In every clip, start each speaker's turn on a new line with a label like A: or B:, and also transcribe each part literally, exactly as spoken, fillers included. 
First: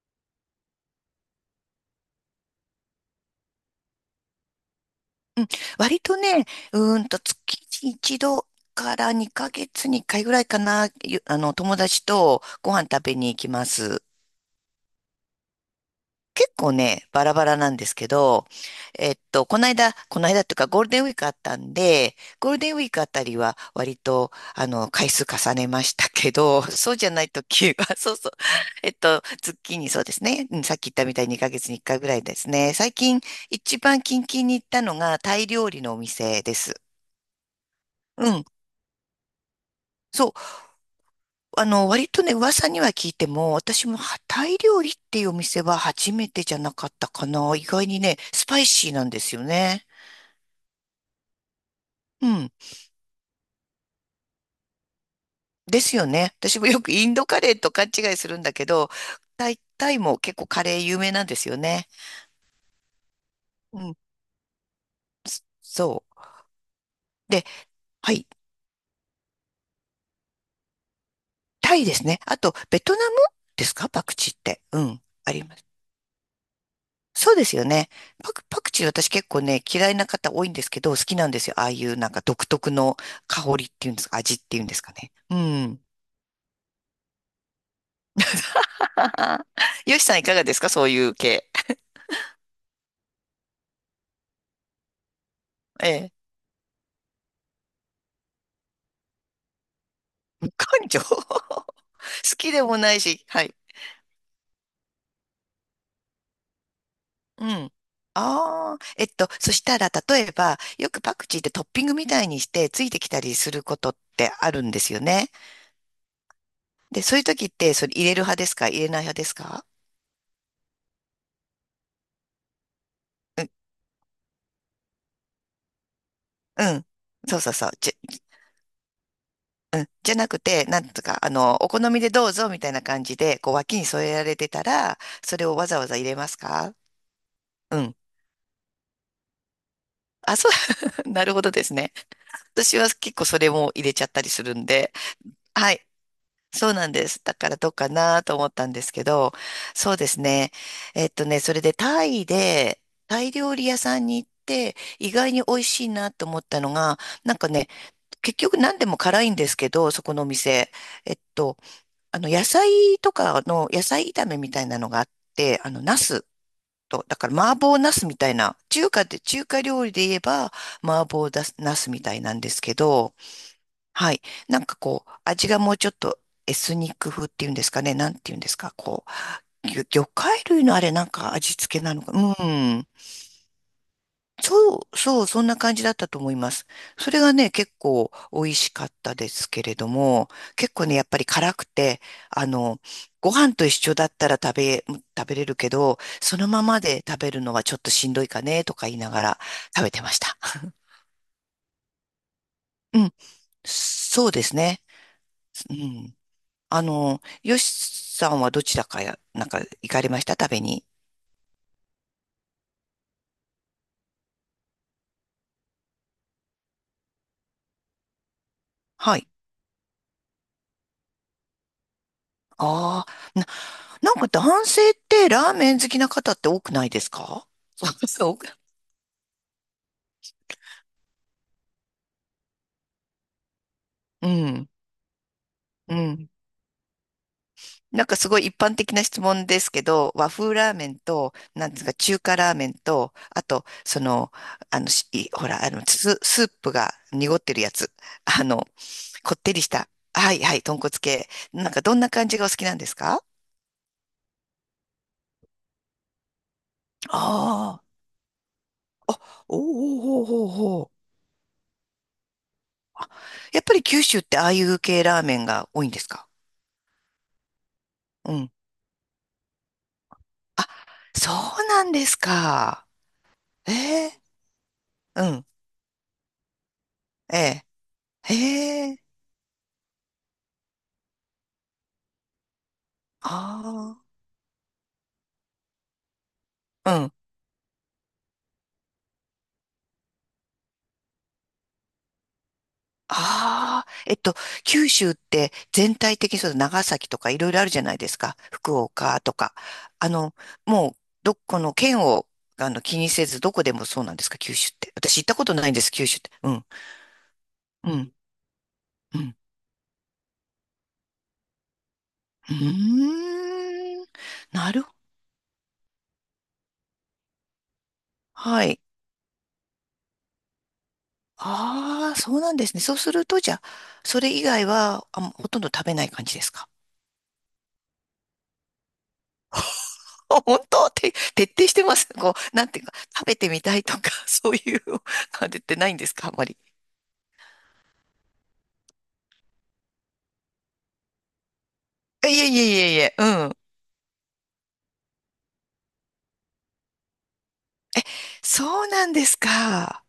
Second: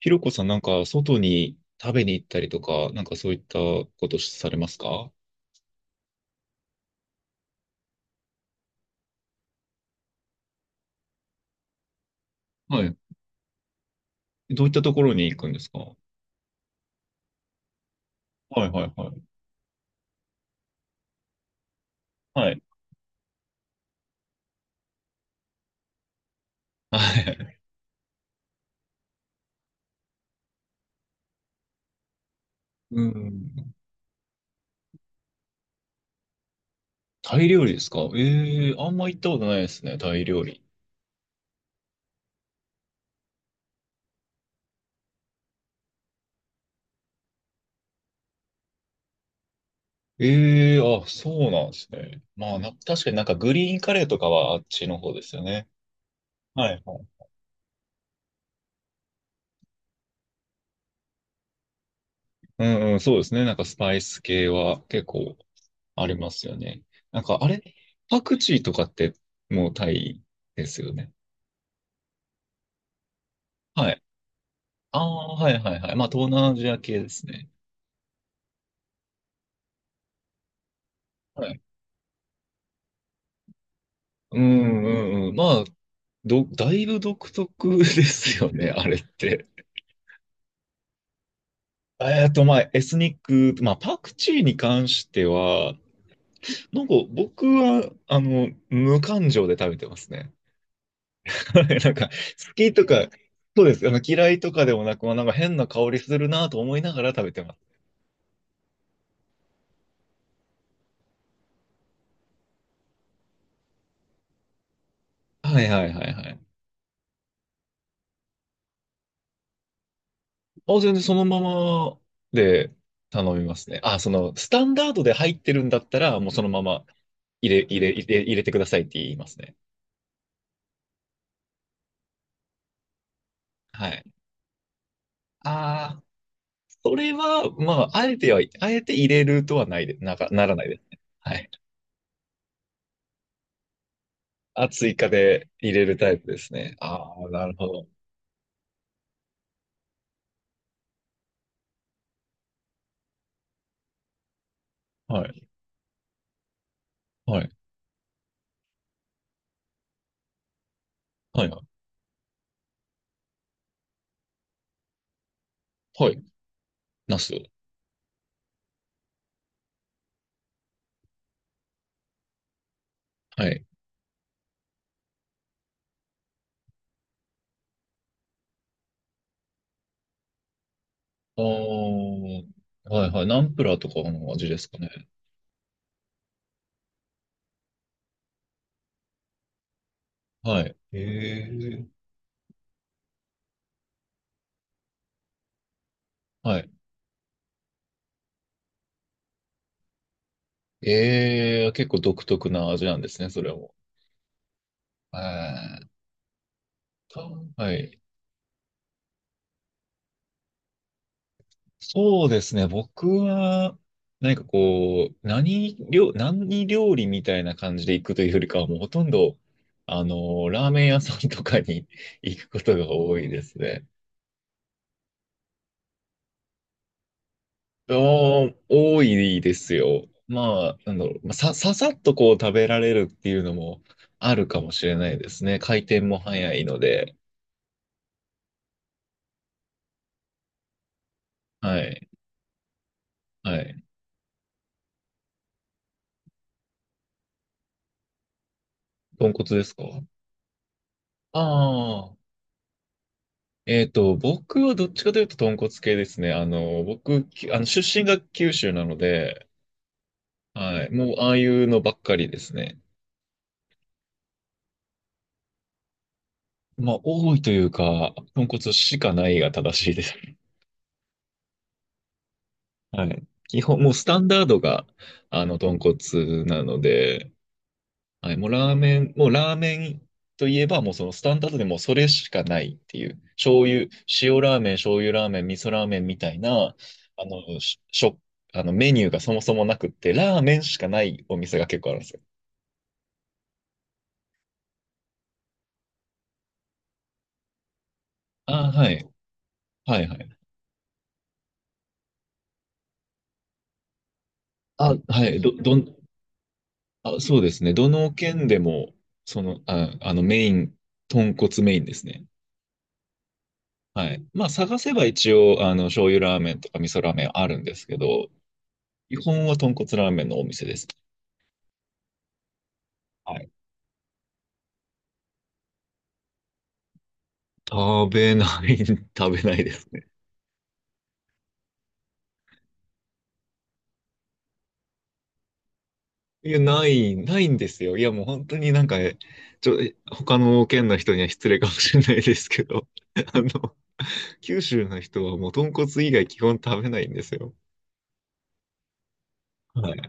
A: ひろこさん、なんか、外に食べに行ったりとか、なんかそういったことされますか？
B: 割とね、うーんと月に一度からにかげつにいっかいぐらいかな、ゆあの、友達とご飯
A: はい。
B: 食べに行きます。
A: どういったところに行くんですか？は
B: 結構ね、バラバラなんですけど、
A: いはいは
B: えっ
A: い。
B: と、この間、この間っていうかゴールデンウィークあったんで、
A: は
B: ゴール
A: い。
B: デンウィークあたりは割と、あの、回数重ねましたけど、そう
A: は
B: じゃない
A: い。
B: 時は、そうそう、えっと、月にそうですね、うん、さっき言ったみたいににかげつにいっかいぐらいですね。最
A: う
B: 近、
A: ん。
B: 一番近々に行ったのがタイ料理のお店です。
A: タイ料理ですか？え
B: うん。
A: えー、あんま行ったことないですね、タイ
B: そう
A: 料理。
B: あの、割とね、噂には聞いても、私もタイ料理っていうお店は初めてじゃなかったかな。意外にね、スパイシーなんですよね。
A: ええー、あ、そうなんですね。
B: うん。
A: まあ、な、確かになんかグリーンカレーとかはあっちの方ですよね。
B: ですよね。私も
A: は
B: よ
A: い
B: く
A: は
B: イ
A: い。
B: ンドカレーと勘違いするんだけど、タイ、タイも結構カレー有名なんですよね。
A: うんうん、そうですね。なんかス
B: う
A: パ
B: ん。
A: イス系は結構
B: そ
A: ありますよね。なん
B: う。
A: か、
B: で、
A: あれ、
B: は
A: パ
B: い。
A: クチーとかってもうタイですよね。
B: タイですね。あと、ベトナムですか、
A: はい。
B: パクチーって？う
A: あ
B: ん。あ
A: あ、
B: り
A: は
B: ま
A: い
B: す。
A: はいはい。まあ、東南アジア系です
B: そうで
A: ね。
B: すよね。パク、パクチー私結構ね、嫌いな方多いんですけど、好きなんで
A: は
B: すよ。
A: い。
B: ああいうなんか独特の香りっていうんですか、味
A: う
B: っていうんです
A: んう
B: かね。
A: んうん。
B: う
A: まあ、
B: ん。
A: ど、だいぶ独特ですよね、あれって。
B: よしさんいかがですか、そういう系？
A: えっと、まあ、エスニック、まあ、パクチーに関しては、
B: ええ。
A: なんか僕は、あの、無感情で食べてますね。
B: 無感情 好
A: なんか、
B: き
A: 好
B: で
A: き
B: も
A: と
B: ない
A: か、
B: し、はい。
A: そうです。あの、嫌いとかでもなく、まあ、なんか変な香りするなと思いながら食べて
B: う
A: ます。
B: ん。ああ、えっと、そしたら、例えば、よくパクチーってトッピングみたいにして、ついてきたりすることってあるんですよね。
A: はいはいはいはい。
B: で、そういう時って、それ入れる派ですか、入れない派ですか？
A: あ、全然そのままで頼
B: う
A: み
B: ん。
A: ますね。あ、その、スタンダードで入ってるんだったら、もうそのま
B: う
A: ま
B: ん、そうそう
A: 入れ、
B: そう。
A: 入れ、入れ、入れてくださいって言いますね。
B: じゃなくて、なんとか、あの、お好みでどうぞみたいな感じで、こう、脇に
A: はい。
B: 添えられてたら、それをわざわざ
A: ああ、
B: 入れますか？
A: それは、ま
B: うん。
A: あ、あえては、あえて入れるとはないで、なか、
B: あ、
A: な
B: そう、
A: らないですね。
B: なる
A: は
B: ほ
A: い。
B: どですね。私は結構それも入れちゃったりするん
A: あ、
B: で。
A: 追加で入
B: は
A: れ
B: い、
A: るタイプです
B: そう
A: ね。
B: なんで
A: あ
B: す。
A: あ、
B: だ
A: な
B: か
A: る
B: ら
A: ほ
B: どう
A: ど。
B: かなと思ったんですけど、そうですね。えっとね、それでタイで、タイ料理屋さんに行って、意
A: は
B: 外
A: い。
B: に美味しいなと思ったのが、なん
A: は
B: か
A: い。
B: ね、結局何でも辛いんですけど、そこのお店。えっ
A: はい。
B: と、あの、野菜とかの、野菜炒めみたいなのがあって、あの、ナ
A: はい。
B: スと、だ
A: ナ
B: か
A: ス。
B: ら麻婆ナスみたいな、中華で、中華料理で言えば麻婆だナスみたいなんですけど、
A: はい。
B: はい。なんかこう、味がもうちょっとエスニック風っていうんですかね、なんていうんですか、こう、魚魚介類のあれなんか
A: ああ、
B: 味付けなのか、うん。
A: はいはい。ナンプラーとかの味ですか
B: そ
A: ね。
B: う、そう、そんな感じだったと思います。それがね、結構美味しかったですけれども、
A: は
B: 結
A: い。
B: 構ね、
A: へ
B: やっぱり辛く
A: え。
B: て、あの、ご飯と一緒だったら食べ、食べれるけど、その
A: は
B: ま
A: い。
B: まで食べるのはちょっとしんどいかね、とか言いながら食べてました。
A: ええ、結構独特な味なん
B: う
A: で
B: ん、
A: すね、それも。
B: そうですね。
A: え
B: う
A: ーっ
B: ん。あの、
A: と、
B: よ
A: はい。
B: しさんはどちらかや、なんか行かれました、食べに？
A: そうですね、僕は、何かこう、何料、何料理みたいな感じで行くというよりかは、もうほとん
B: はい。
A: ど、あの、ラーメン屋さんとかに 行くことが
B: あ
A: 多い
B: あ、
A: で
B: な、
A: すね。
B: なんか男性ってラーメン好きな方って多くないですか？ 多く、
A: お多いですよ。まあ、なんだろう、まあさ、ささっとこう食べられるっていうのも
B: う
A: あるか
B: ん、
A: もしれないですね。回
B: う
A: 転も
B: ん。
A: 早いので。
B: なんかすごい一般的な質問ですけど、和風ラーメンと、なんで
A: は
B: すか、
A: い。
B: 中華ラーメンと、あ
A: は
B: と、
A: い。
B: その、あの、しいほら、あの、ス、スープが濁ってるやつ。あの、
A: 豚
B: こっ
A: 骨
B: てり
A: で
B: し
A: すか？
B: た。はいはい、豚骨系。なんかどん
A: あ
B: な
A: あ、
B: 感じがお好きなんですか？
A: えっと、僕はどっちかというと豚骨系ですね。あの、僕、きあの、
B: あ
A: 出
B: あー。
A: 身が九州なの
B: あ、
A: で、
B: おおおおお
A: はい、
B: お。
A: もうああいうのばっかりですね。
B: やっぱり九州ってああいう系ラーメンが多いんですか？
A: まあ、多いというか、
B: う
A: 豚
B: ん。
A: 骨しかないが正しいです。
B: あ、そうなんですか。
A: はい。基
B: え
A: 本、もうスタ
B: え、
A: ンダードが、
B: う
A: あ
B: ん。
A: の、豚骨なので、
B: ええ、
A: はい、もうラー
B: へ
A: メ
B: え。
A: ン、もうラーメンといえば、もうそのスタンダードでもうそれしかないっていう、醤油、
B: あ
A: 塩ラーメン、醤油ラーメン、味噌ラーメンみたいな、
B: あ。うん、
A: あの、しょ、あのメニューがそもそもなくって、ラーメンしかないお店が結構あるんですよ。
B: ああ、えっと、九州って全体的にそう、長崎とかいろいろあるじゃないですか。
A: ああ、
B: 福
A: はい。
B: 岡とか。
A: はい、
B: あ
A: は
B: の、
A: い。
B: もう、どこの県を、あの、気にせず、どこでもそうなんですか、九州って？
A: あ、
B: 私行
A: は
B: った
A: い。
B: こ
A: ど、
B: とないん
A: ど
B: です、
A: ん、
B: 九州って。うん、
A: あ、そうですね。ど
B: う
A: の
B: ん、
A: 県でも、
B: うん。
A: その、あ、あの、メイン、豚骨メインですね。
B: うーん、
A: はい。まあ、
B: な
A: 探
B: る、
A: せば一応、あの、醤油ラーメンとか味噌ラーメンあるんですけど、
B: はい。
A: 基本は豚骨ラーメンのお店です。
B: ああ、そうなんですね。そうする
A: は
B: と、
A: い。
B: じゃあ、それ以外は、あ、ほとんど食べない感じですか？
A: 食べない、食べないですね。
B: 本当って、徹底してます。こう、なんていうか、食べてみたいとか、そういうのは出てないんですか、あんま
A: い
B: り？
A: や、ない、ないんですよ。いや、もう本当になんか、ちょ、他の県の人には失礼かもしれない
B: い
A: で
B: え
A: す
B: い
A: け
B: え
A: ど、
B: いえいえ、う
A: あ
B: ん。
A: の、九州の人はもう豚骨以外基本食べないんですよ。
B: そうなんです
A: はい。
B: か。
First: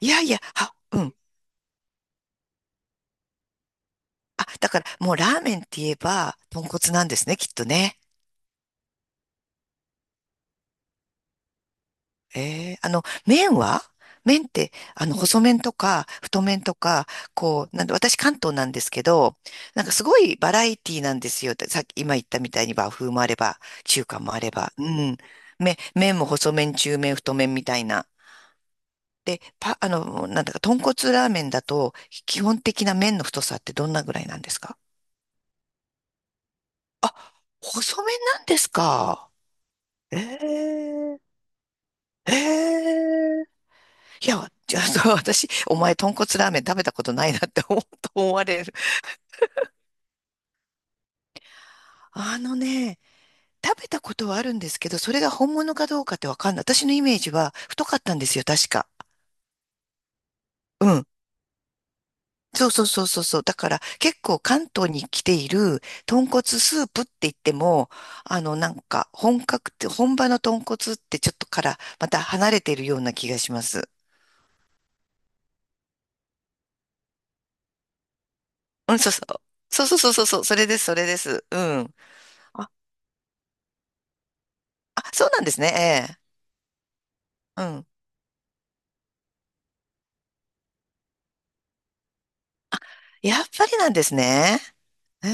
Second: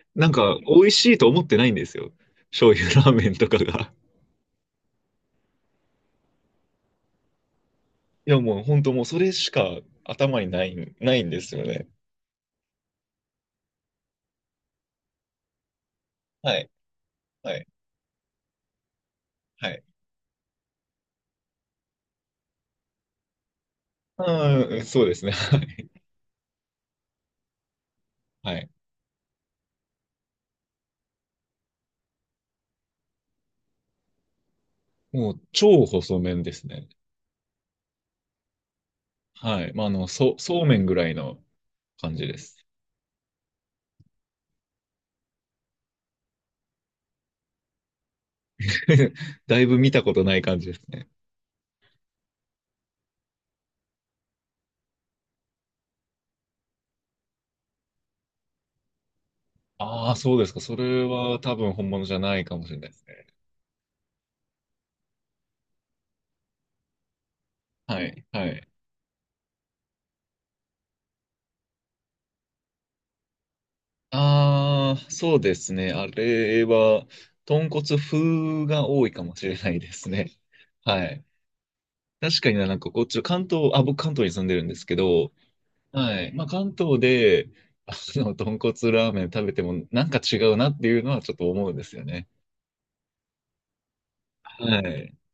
B: いや
A: な
B: い
A: ん
B: や、
A: か、
B: あ、
A: 美味
B: う
A: し
B: ん。
A: いと思ってないんですよ。醤油ラーメンとかが。
B: あ、だから、もうラーメンって言えば、豚骨なんですね、きっとね。
A: いや、もう本当もうそれしか頭にない、ないんですよね。
B: ええ、あの、麺は麺って、あの、細麺とか、太
A: は
B: 麺
A: い。
B: とか、
A: はい。
B: こう、なんで、私関東なんですけど、
A: はい。
B: なんかすごいバラエティなんですよ。さっき、今言ったみたいに和風もあれば、中華もあれば、
A: う
B: う
A: ん、そうで
B: ん。
A: すね。は
B: め、
A: い。
B: 麺も細麺、中麺、太麺みたいな。
A: はい。
B: で、パ、あの、なんだか、豚骨ラーメンだと、基本的な麺の太さってどんなぐらいなんですか？
A: もう超細麺ですね。
B: あ、細麺なんですか？
A: はい。まあ、あの、
B: え
A: そう、そうめんぐらい
B: え、
A: の感じ
B: え
A: です。
B: え、いや、じゃあ、そう、私、お前、豚骨ラーメン食べたことないなって思うと思われる。
A: だいぶ見たことない感じですね。
B: あのね、食べたことはあるんですけど、それが本物かどうかってわかんない。私のイメージは太かったんですよ、確か。
A: ああ、そうですか。そ
B: う
A: れ
B: ん。
A: は多分本物じゃないかも
B: そ
A: し
B: う
A: れ
B: そ
A: な
B: う
A: いで
B: そ
A: す
B: うそう
A: ね。
B: そう。だから、結構関東に来ている豚骨スープって言っても、
A: はい。
B: あ
A: は
B: の、
A: い。
B: なんか、本格って、本場の豚骨ってちょっとから、また離れているような気がします。
A: ああ、そうですね。あれは、豚骨風が
B: うん、
A: 多い
B: そう
A: か
B: そ
A: も
B: う。
A: しれない
B: そう
A: で
B: そう
A: す
B: そうそう
A: ね。
B: そう。それで す、そ
A: は
B: れで
A: い。
B: す。うん。
A: 確かにな、
B: あ、
A: なんかこっち、関東、あ、僕関東に住んでるんですけ
B: あ、そう
A: ど、
B: なんですね。ええ。
A: はい。まあ関東で、
B: うん。
A: あの、豚骨ラーメン食べてもなんか違うなっていうのはちょっと思うんですよね。
B: やっぱりなんですね。
A: はい。
B: え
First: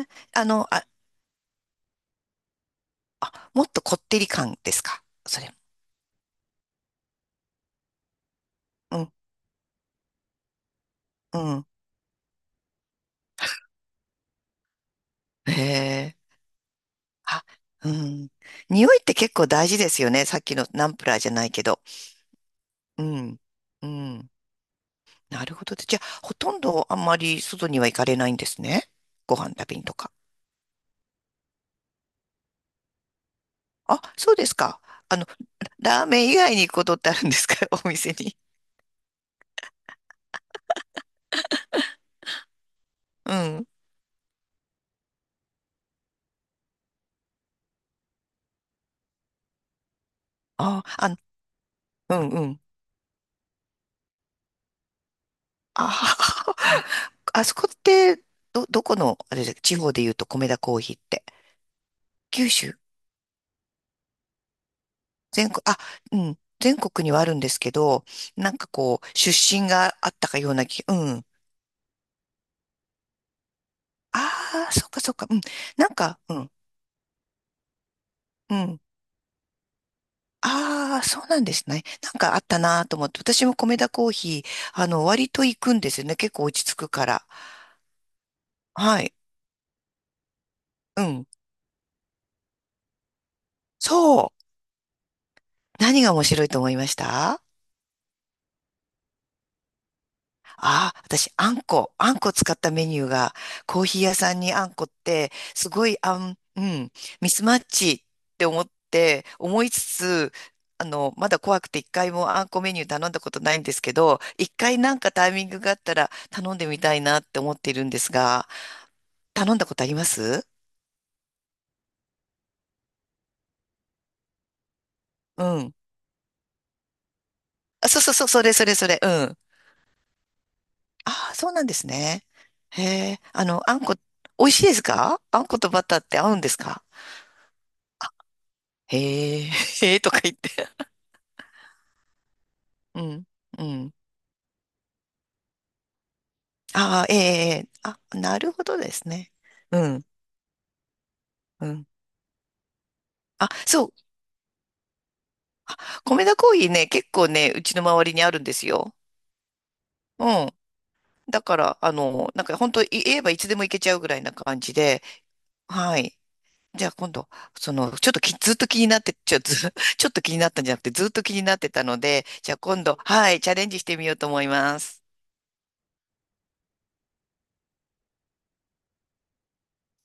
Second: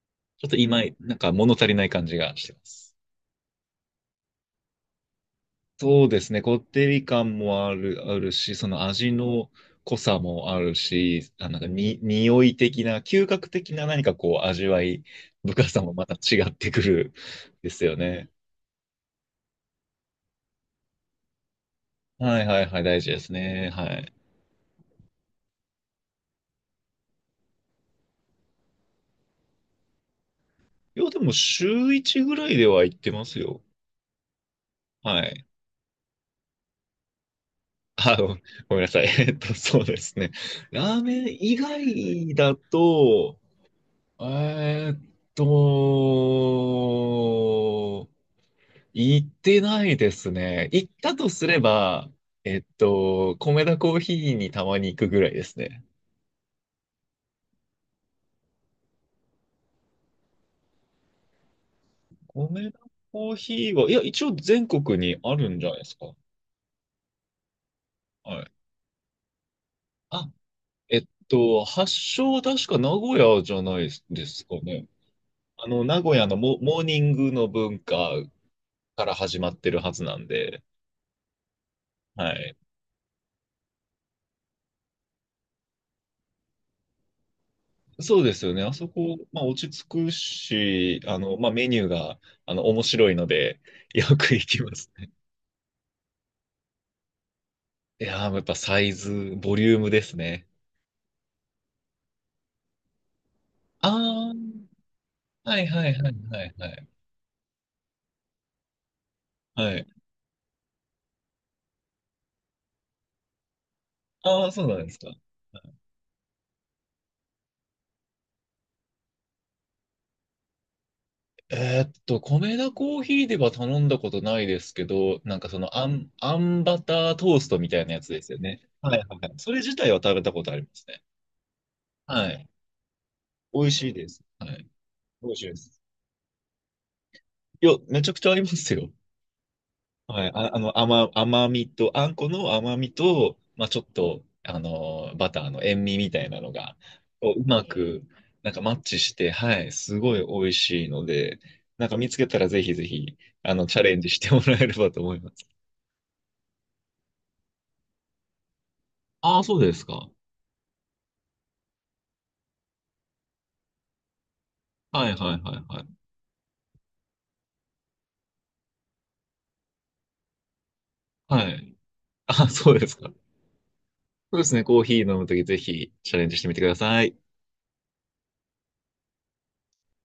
B: え、あ
A: ちょっと
B: の、
A: 今、
B: あ、
A: なんか物足りない感じがしてます。
B: もっとこってり感ですか、それ？
A: そうですね。こってり感もある、あるし、その
B: う
A: 味
B: ん、
A: の濃さもあるし、
B: う
A: あ、なん
B: ん。
A: かに、匂い的な、嗅覚的な何かこう味わい
B: へ
A: 深さもまた
B: え。
A: 違ってくる
B: あ、
A: です
B: う
A: よ
B: ん。
A: ね。
B: 匂いって結構大事ですよね。さっきのナンプラーじゃないけど。
A: はいはいはい、大
B: う
A: 事です
B: ん、
A: ね。は
B: う
A: い。
B: ん。なるほど。じゃあ、ほとんどあんまり外には行かれないんですね。ご飯食べにとか。
A: いや、でも週いちぐらいでは行ってますよ。
B: あ、そうですか。あ
A: は
B: の、
A: い。
B: ラーメン以外に行くことってあるんですか？ お店
A: あ、ご
B: に。
A: ごめんなさい。えっと、そうですね。ラーメン以外だ
B: う
A: と、
B: ん。
A: えーっと、行ってないですね。
B: あ、
A: 行っ
B: あ
A: た
B: の、
A: とすれば、
B: うん、う
A: え
B: ん。
A: っと、米田コーヒーにたまに行くぐらいですね。
B: ああ、あそこって、ど、どこの、あれで、地方で言うと米田コーヒーって？九
A: 米
B: 州、
A: 田コーヒーは、いや、一応全国にあ
B: 全
A: るん
B: 国、
A: じゃな
B: あ、
A: いですか。
B: うん、全国にはあるんですけど、
A: はい。
B: なんかこう、出身があった
A: あ、
B: かような気、う
A: えっ
B: ん。
A: と、発祥は確か名古屋じゃないですか
B: ああ、
A: ね。
B: そっかそっか、うん。
A: あの、
B: なん
A: 名古
B: か、
A: 屋
B: う
A: の
B: ん、
A: モ、モーニングの文化
B: うん。
A: から始まってるはずなんで、
B: ああ、そうなんですね。なん
A: は
B: かあっ
A: い。
B: たなと思って、私も米田コーヒー、あの、割と行くんですよね。結構落ち着くから。
A: そうですよね。あそ
B: はい、
A: こ、まあ、落ち着くし、
B: う
A: あ
B: ん。
A: の、まあ、メニューが、あの、面白いので、よ
B: そ
A: く行
B: う。
A: きますね。
B: 何が面白いと思いました？
A: いやー、やっぱサイズ、ボリュームですね。
B: ああ、私、あんこ、あんこ使ったメニューが、コーヒー屋さんにあ
A: あ
B: んこって、
A: あ、はい
B: す
A: は
B: ご
A: い
B: い、
A: はい
B: あん、
A: はい
B: う
A: はい。
B: ん、ミスマッチって思って、思い
A: は
B: つ
A: い。
B: つ、あの、まだ怖くて一回もあんこメニュー頼んだことないんですけど、
A: あ
B: 一
A: あ、そうな
B: 回
A: んで
B: な
A: す
B: ん
A: か。
B: かタイミングがあったら頼んでみたいなって思っているんですが、頼んだことあります？
A: えーっと、米田コーヒーでは頼んだことないですけど、なん
B: う
A: かそ
B: ん。
A: の、あん、あんバタートーストみたい
B: あ、
A: な
B: そ
A: や
B: う
A: つ
B: そう
A: で
B: そう、
A: すよ
B: それ
A: ね。
B: それそ
A: はい
B: れ、
A: は
B: う
A: いはい。
B: ん。
A: それ自体は食べたことありますね。
B: ああ、そうなんですね。
A: はい。
B: へえ、あの、
A: 美味
B: あん
A: しい
B: こ、
A: です。
B: 美
A: は
B: 味しい
A: い。
B: ですか？
A: 美味
B: あ
A: しい
B: ん
A: で
B: こと
A: す。
B: バターって合うんですか？
A: いや、めちゃくちゃありますよ。
B: へえ、へえとか
A: はい、
B: 言って。
A: あ、あの、甘、甘みと、あんこの甘み
B: うん、
A: と、
B: う
A: まあ、ちょっ
B: ん。
A: と、あの、バターの塩味みたいなのが、
B: ああ、ええ、
A: こう、う
B: え
A: ま
B: え、あ、
A: く、
B: な
A: な
B: る
A: んか
B: ほ
A: マッ
B: どで
A: チ
B: す
A: して、
B: ね。
A: はい、
B: う
A: す
B: ん、
A: ごい美味しいので、
B: うん。
A: なんか見つけたらぜひぜひ、
B: あ、
A: あの、チャ
B: そう。
A: レンジしてもらえればと思います。
B: あ、米田コーヒーね、結構ね、うちの周りにあるんですよ。
A: ああ、そうですか。
B: うん。だから、あの、なんか本当言えばいつでも行けちゃうぐらいな感じで、
A: はいはいはいはい。
B: はい。じゃあ今度、その、ちょっとき、ずっと気になって、ちょ、ず、ちょっと気になったんじゃなくて、ずっと気に
A: は
B: なって
A: い。
B: たので、
A: あ、
B: じゃあ
A: そう
B: 今
A: です
B: 度、
A: か。そ
B: はい、チャレンジしてみようと
A: う
B: 思
A: で
B: い
A: すね、コ
B: ま
A: ーヒ
B: す。
A: ー飲むときぜひチャレンジしてみてください。